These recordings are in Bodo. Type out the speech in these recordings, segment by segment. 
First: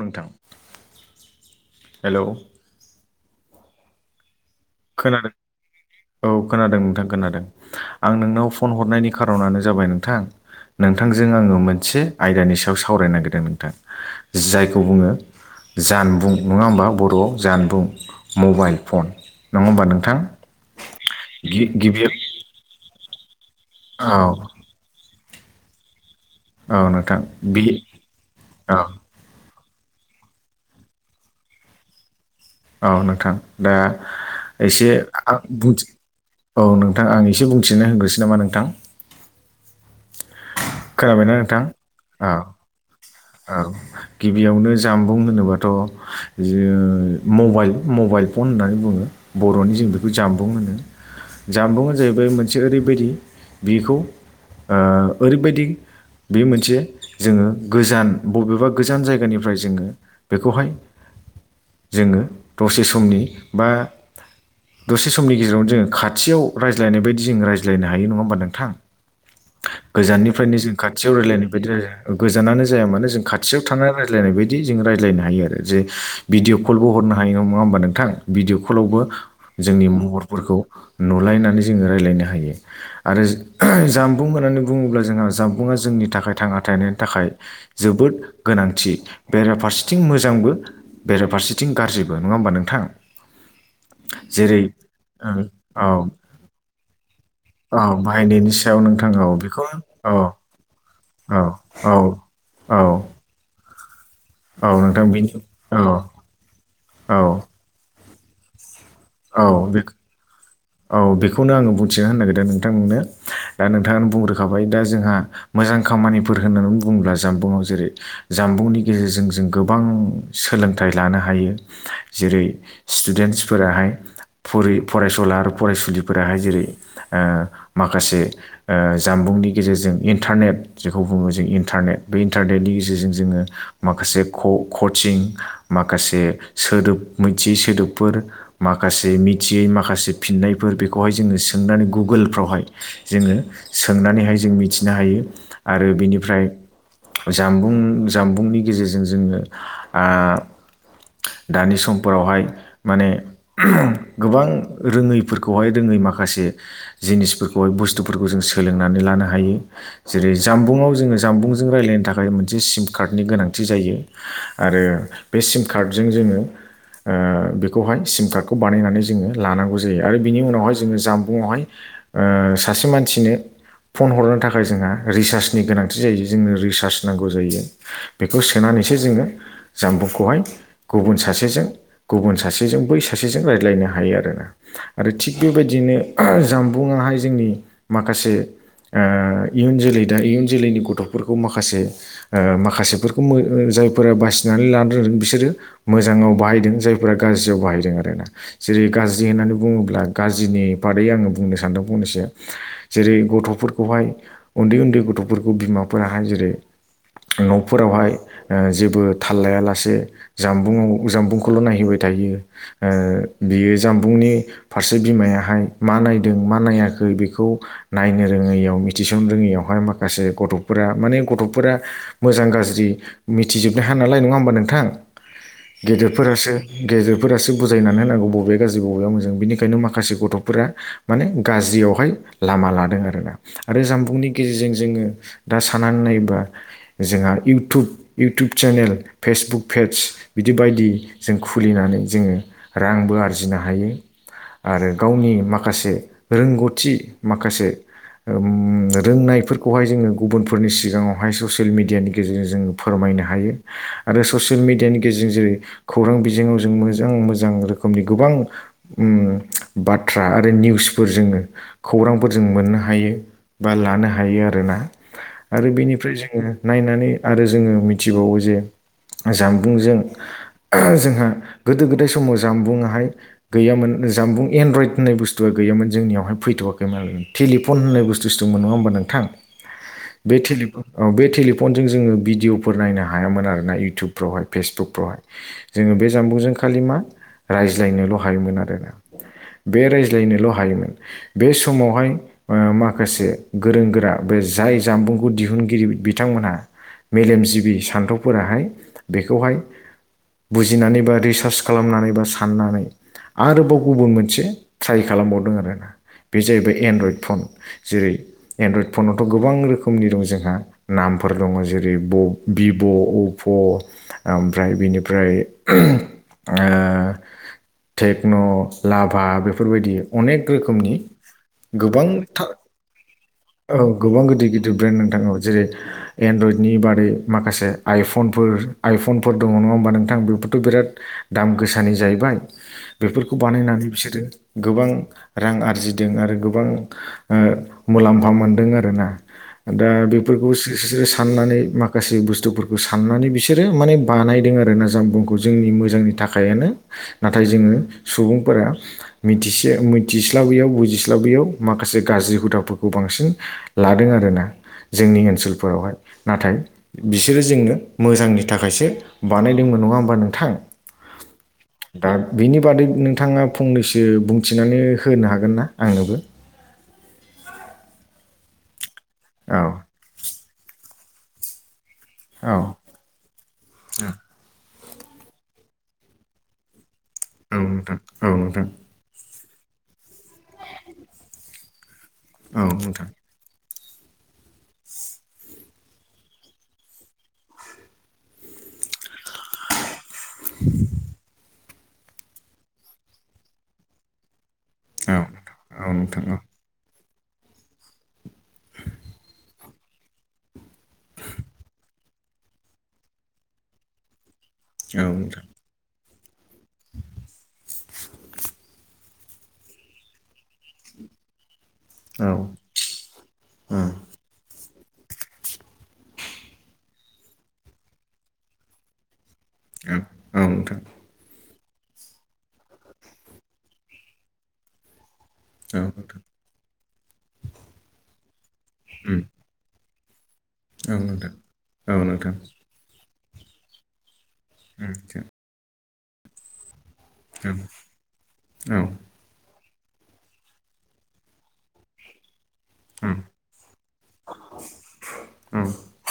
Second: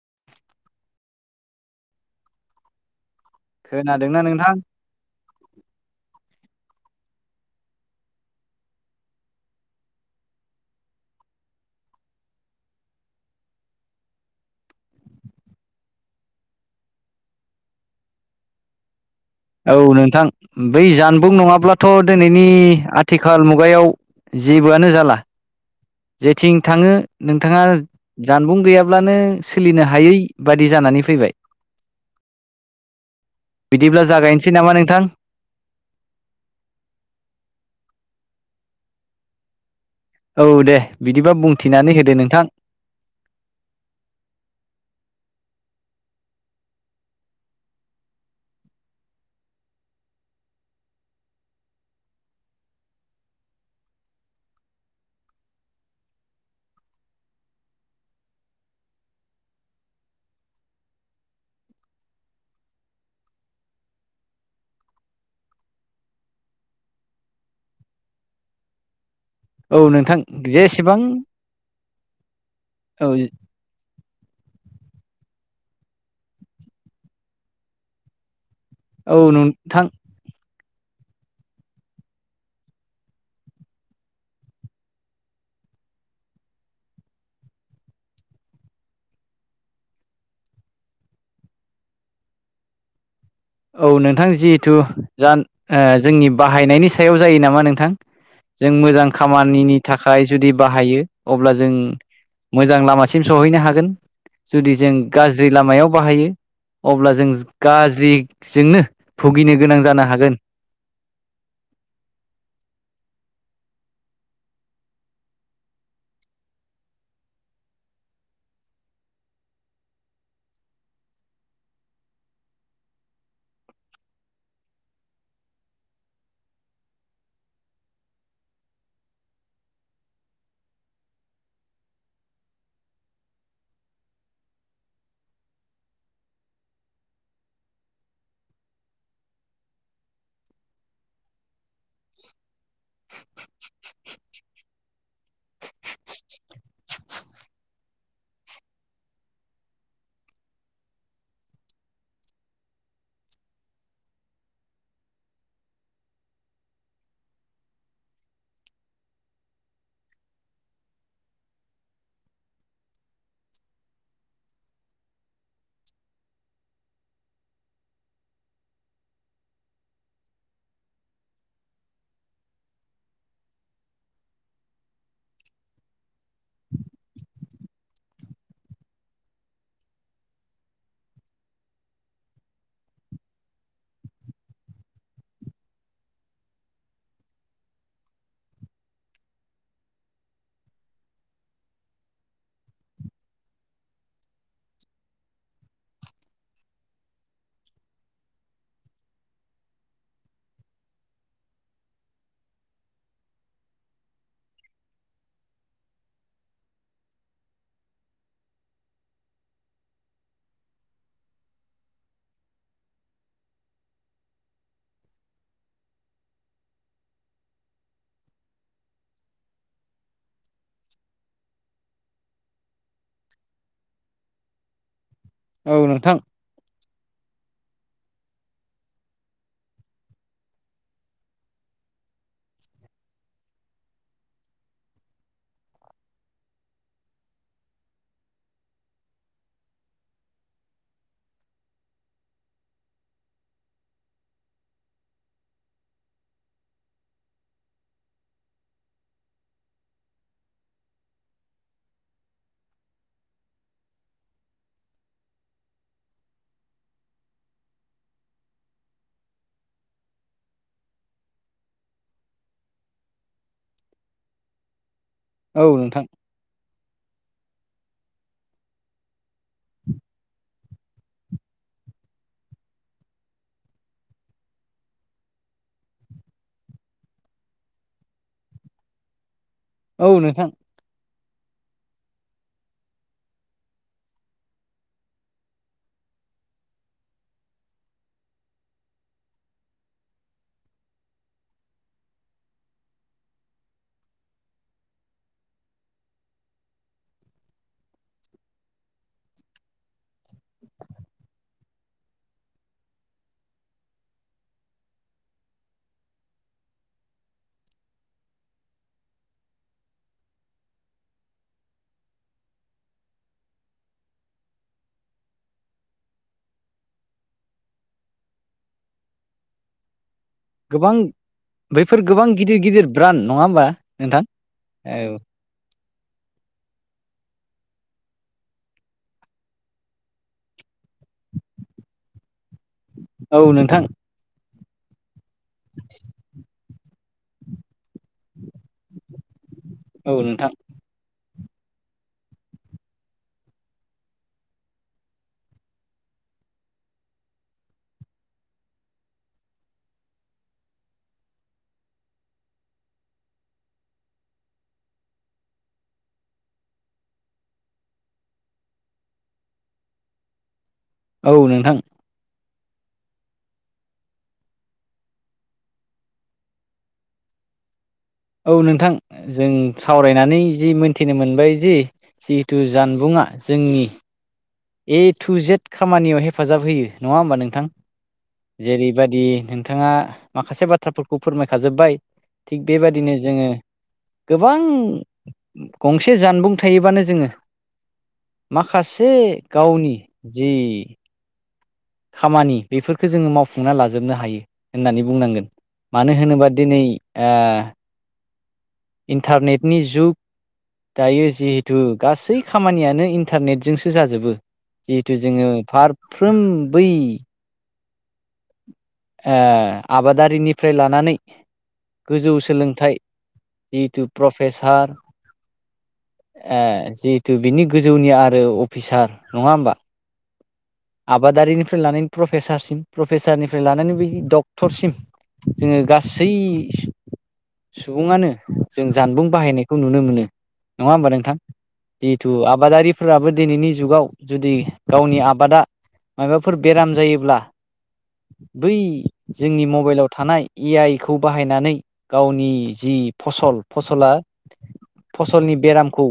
नोंथां हेलौ। खोनादोंना नोंथां। खोनादों। औ खोनादों नोंथां खोनादों आं नोंनाव फन हरनायनि खार'नानो जाबाय नोंथां। नोंथांजों आङो मोनसे आयदानि सायाव सावरायनो नागिरदों नोंथां जायखौ बुङो। जानबुं नङा होमबा बर'आव जानबुं मबाइल फन। नङा औ होमबा नोंथां बै जानबुं गि नङाब्लाथ' गिबि औ दिनैनि आथिखाल मुग। गायाव जेबोआनो जाला। जेथिं औ थाङो नोंथां नोंथाङा बि जानबुं औ गैयाब्लानो सोलिनो हायै बादि जानानै फैबाय। औ नोंथां दा बिदिब्ला जागायनोसै नामा एसे नोंथां आं बुं औ नोंथां आं एसे बुंथिनो होग्रोसै नामा नोंथां। औ दे खोनाबायना बिदिबा नोंथां बुंथिनानै होदो औ नोंथां। औ गिबियावनो जामबुं होनोबाथ' मबाइल मबाइल फन होननानै बुङो बर'नि जों बेखौ जामबुं होनो। जामबुंआ जाहैबाय मोनसे ओरैबायदि बेखौ। ओरैबायदि बे मोनसे जोङो गोजान। बबेबा गोजान जायगानिफ्राय जोङो बेखौहाय जोङो दसे समनि बा दसे समनि गेजेरावनो जो खाथियाव रायज्लायनाय बायदि जों रायज्लायनो हायो नङा होमबा नोंथां औ नोंथां गोजाननिफ्रायनो जों जेसेबां खाथियाव रायजलायनाय बायदि राय गोजानानो जाया मानो औ जों खाथियाव थानानै राय लायनाय बायदि जों रायलायनो हायो आरो जे भिदिअ कलबो हरनो नङा होनबा नोंथां भिदिअ कल लावबो औ नोंथां जोंनि महरफोरखौ नुलायनानै जोङो रायज्लायनो हायो आरो जामबुं होननानै बुङोब्ला जोंहा जामबुंआ जों जोंनि थाखाय थांना थानायनि थाखाय जोबोद गोनांथि बेराफारसेथिं मोजांबो बेराफारसेथिं गाज्रिबो नंङा होमबा नोंथां औ नोंथां जेरै जिहेथु ज ओं, औ जोंनि बाहायनायनि सायाव [unintelligible] जायो नामा औ नोंथां बाहायनायनि जों सायाव मोजां नोंथां औ बेखौ खामानिनि औ थाखाय जुदि बाहायो औ अब्ला जों औ मोजां औ लामासिम सहैनो हागोन औ जुदि जों नोंथां बिनि गाज्रि औ लामायाव बाहायो अब्ला औ जों गाज्रिजोंनो औ भुगिनो गोनां बे जानो हागोन औ बेखौनो आंङो बुंथिगनो होननो नागिरदों नोंथांमोननो दा नोंथाङानो बुंग्रोखाबाय दा जोंहा मोजां खामानिफोर होननानै बुंङोब्ला जानबुंाव जेरै जानबुंनि गेजेरजों जों गोबां सोलों लानो हायो जेरै स्टुडेन्स फोराहाय फ फरायसुला फरायसुलिफोराहाय जेरै माखासे जानबुंनि ओ गेजेरजों इन्टारनेट जेखौ बुंङो जों इन्टारनेट बे इन्टारनेटनि गेजेरजों जोंङो माखासे कचिं माखासे सोदोब मिथियै सोदोबफोर माखासे मिथियै माखासे फिननायफोर बेखौहाय जोंङो सोंनानै गुगोलफ्रावहाय जोंङो सोंनानैहाय जों मिथिनो हायो आरो बिनिफ्राय जानबुं जामबुंनि गेजेरजों जोंङो दानि समफोरावहाय माने गोबां रोङैफोरखौहाय रोङै माखासे जिनिसफोरखौहाय बुस्थुफोरखौ जों सोलोंनानै लानो हायो जेरै जामबुंआव जोंङो जामबुंजों राय्लायनो थाखाय मोनसे सिम कार्डनि गोनांथि जायो आरो बे सिम कार्डजों जोंङो बेखौहाय सिम कार्डखौ बानायनानै जोंङो लानांगौ जायो आरो बिनि उनावहाय जोङो जामबुं हाय सासे मानसिनो फन हरनो थाखाय जोंहा रिसार्जनि गोनांथि जायो जोंनो रिसार्ज नांगौ जायो बेखौ सोनानै जोंङो जामबुंखौहाय गुबुन सासेजों गुबुन सासेजों बै सासेजों हायो। आरोना आरो थिग बेबायदियैनो जामबुं हाय जोंनि माखासे इयुन जोलै दा इयुन जोलैनि गथ'फोरखौ माखासे माखासेफोरखौ जायफोरा बासिनानै लानो रोंदों बिसोरो मोजांङाव बाहायदों जायफोरा गाज्रियाव बाहायदों आर ना जेरै गाज्रि होननानै बुंङोब्ला गाज्रिनि बादै आङो बुंनो सानदों फंनैसो जेरै गथ'फोरखौहाय उन्द उन्दै गथ'फोरखौ बिमाफोराहाय जेरै न'फोरावहाय जेबो थाल लायालासे जामबुंआव जामबुंखौल' नायहैबाय थायो [unintelligible] जामबुंनि फारसे बिमायाहाय मा नायदों मा नायाखै बेखौ नायनो रोङैयाव मिथिसन रोङियावहाय माखासे गथ'फोरा माने गथ'फोरा मोजां गाज्रि मिथिजोबनो हाया नालाय नंङा होमबा नोंथां औ नोंथां गेदेरफोरासो गेदेरफोरासो बुजायनानै होनांगौ बबे गाज्रि बबाया मोजां बेनिखायनो माखासे गथ'फोरा माने गाज्रियावहाय लामा लादों आरोना आरो जामबुंनि गेजेरजों जोंङो दा साना नायोबा जोंहा YouTube YouTube channel Facebook page बिदि बायदि जों खुलिनानै जोंङो रांबो आरो आरजिनो हायो आरो गावनि माखासे रोंगौथि माखासे रोंनायफोरखौहाय जोंङो गुबुनफोरनि सिगाङावहाय ससियेल मिडियानि गेजेरजों जोंङो फोरमाय हायो आरो ससियेल मिडियानि गेजेरजों जेरै खौरां बिजोाव जों मोजां मोजां रोखोमनि गोबां बाथ्रा आरो निउसफोर जोंङो खौरांफोर जों मोननो हायो बा लानो हायो आरोना औ आरो नोंथां बेनिफ्राय जोंङो नायनानै आरो जोंङो मिथिबावो जे जामबुंजों जोंहा गोदो गोदाय समाव जामबुंङा गैयामोन जानबुं एनड्रइद होननाय बुंनाय गैयामोन जोंनियावह फैथ'वाखैमोन टिलिनपन बुसथुसो दंमोन नङा होनबा नोंथां औ [unintelligible] नोंथां जों जोङो भिदिवफोर नायनो हायामोन आरोना इयतुबफोरावहाय फेजबुकफोरावहाय जोंङो बे जामबुंजों खालि मा रायज्लायनोल' हायोमोन आरोना बे रायज्लायनोल' हायोमोन बे समावहाय माखासे गोरों गोरा जाय जामबुंखौ दिहुनगिरि बिथांमोनहा मेलेमजिबि सान्थौफोराहाय बेखौहाय बुजिनानै बा रिसार्च खालामनानै बा साननानै आरोबाव गुबुन मोनसे ट्राइ खालामबावदों आरो बे जाहैबाय एनडरयड फन जेरै एनडरयड फनावथ' गोबां रोखोमनि दं जोंहा नाम फोर दङ जेरै ब भिभ' अपप' ओमफ्राय बिनिफ्राय ओ टेक्न' लाभा बेफोरबायदि अनेक रोखोमनि गोबां बैफोर गोबां था गिदिर गिदिर ब्रान्ड नङा होमबा औ नोंथां गोबां गिदिर गिदिर ब्रेन्ड नोथां औ जेरै एन्ड्रइडनि बारै माखासे आइफनफोर आइफनफोर दङ नङा होमबा नोंथां बेफोरथ' बिराद दाम गोसानि जाहैबाय बेफोरखौ औ नोंथां बानायनानै बिसोरो गोबां रां आरजिदों आरो गोबां मुलाम्फा मोनदों आरो ना दा औ बेफोरखौ नोंथां [inaudible] साननानै माखासे बुस्थुफोरखौ साननानै बिसोरो माने बानायदों आरोना जामबुंखौ जोंनि मोजांनि थाखायनो नाथाय जोङो सुबुंफोरा मिथिसे मिथिस्लाबैयाव बुजिस्लाबैयाव मा खासे गाज्रि हुदाफोरखौ बांसिन लादों आरोना जोंनि ओनसोलफोरावहाय नाथाय बिसोरो जोंनो मोजांनि थाखायसो बानायदोंमोन नङा होमबा नोंथां औ नोंथां दा बिनि बादै नोंथाङा फंनैसो बुंथिनानै होनो हागोन ना आंनोबो ओइ औ नोंथां जों सावरायनानै जि मोनथिनो मोनबाय जि औ जिहेथु जानबुंङा जोंनि ए टु जेट खामानियाव हेफाजाब होयो नङा होमबा औ नोंथां औ नोंथां जेरैबायदि नोंथाङा माखासे बाथ्राफोरखौ फोरमायखाजोब्बाय औ थिग नोंथां बेबादिनो जोङो गोबां गंसे जानबुं थायोबानो जोङो माखासे गावनि जि खामानि बेफोरखौ जोङो मावफुंना लाजोबनो हायो होननानै औ बुंनांगोन मानो नोंथां औ होनोबा दिनै ओ इन्टारनेटनि जुग दायो जिहेथु गासै खामानियानो इन्टारनेटजोंसो जाजोबो औ जिहेथु नोंथां जोङो फारफ्रोम बै ओ आबादारिनिफ्राय लानानै औ गोजौ सोलोंथाइ औ जिथु प्रफेसार ए जिहेथु बिनि गोजौनि आरो अफिसार नङा होमबा औ नोंथां आबादारिनिफ्राय लानानै प्रफेसारसिम प्रफेसारनिफ्राय लानानै बै डक्टरसिम जोङो औ नोंथां गासै सुबुङानो जों उम जानबुं बाहायनायखौ नु नो मोनो नङा होमबा नोंथां औ जिहेथु नोंथां आबादारिफोराबो दिनैनि जुगाव जुदि उम औ गावनि आबादा माबाफोर बेराम जायोब्ला बै औ जोंनि मबाइलाव थानाय ए आइ खौ बाहायनानै गावनि जि उम फसल फसला फसलनि बेरामखौ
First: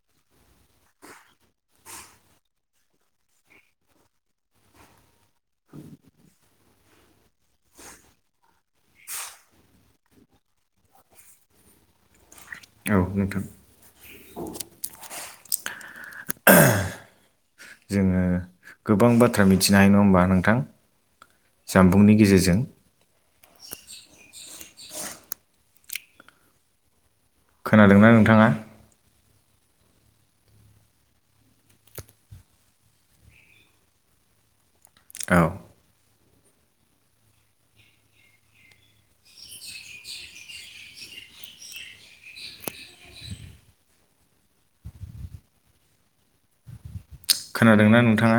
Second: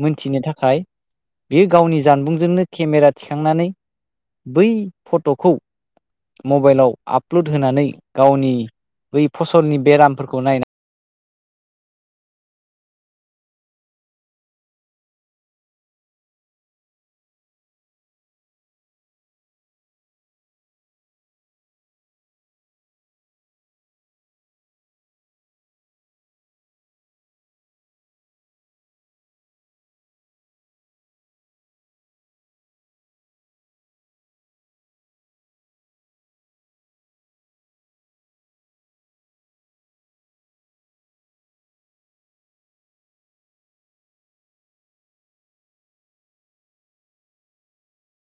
मोनथिनो था थाखाय बेयो गावनि जानबुंजोंनो केमेरा थिखांनानै बै फट'खौ मबाइलआव आपल'ड होनानै गावनि बै फसलनि बेरामफोरखौ नायनानै। अ [inaudible] औ नोंथां। ह [inaudible] जोङो गोबां बाथ्रा मिथिनो हायो नङा होमबा नोंथां। जामबुंनि गेजेरजों खोनादोंना नोंथाङा। औ। खोनादोंना नोंथाङा?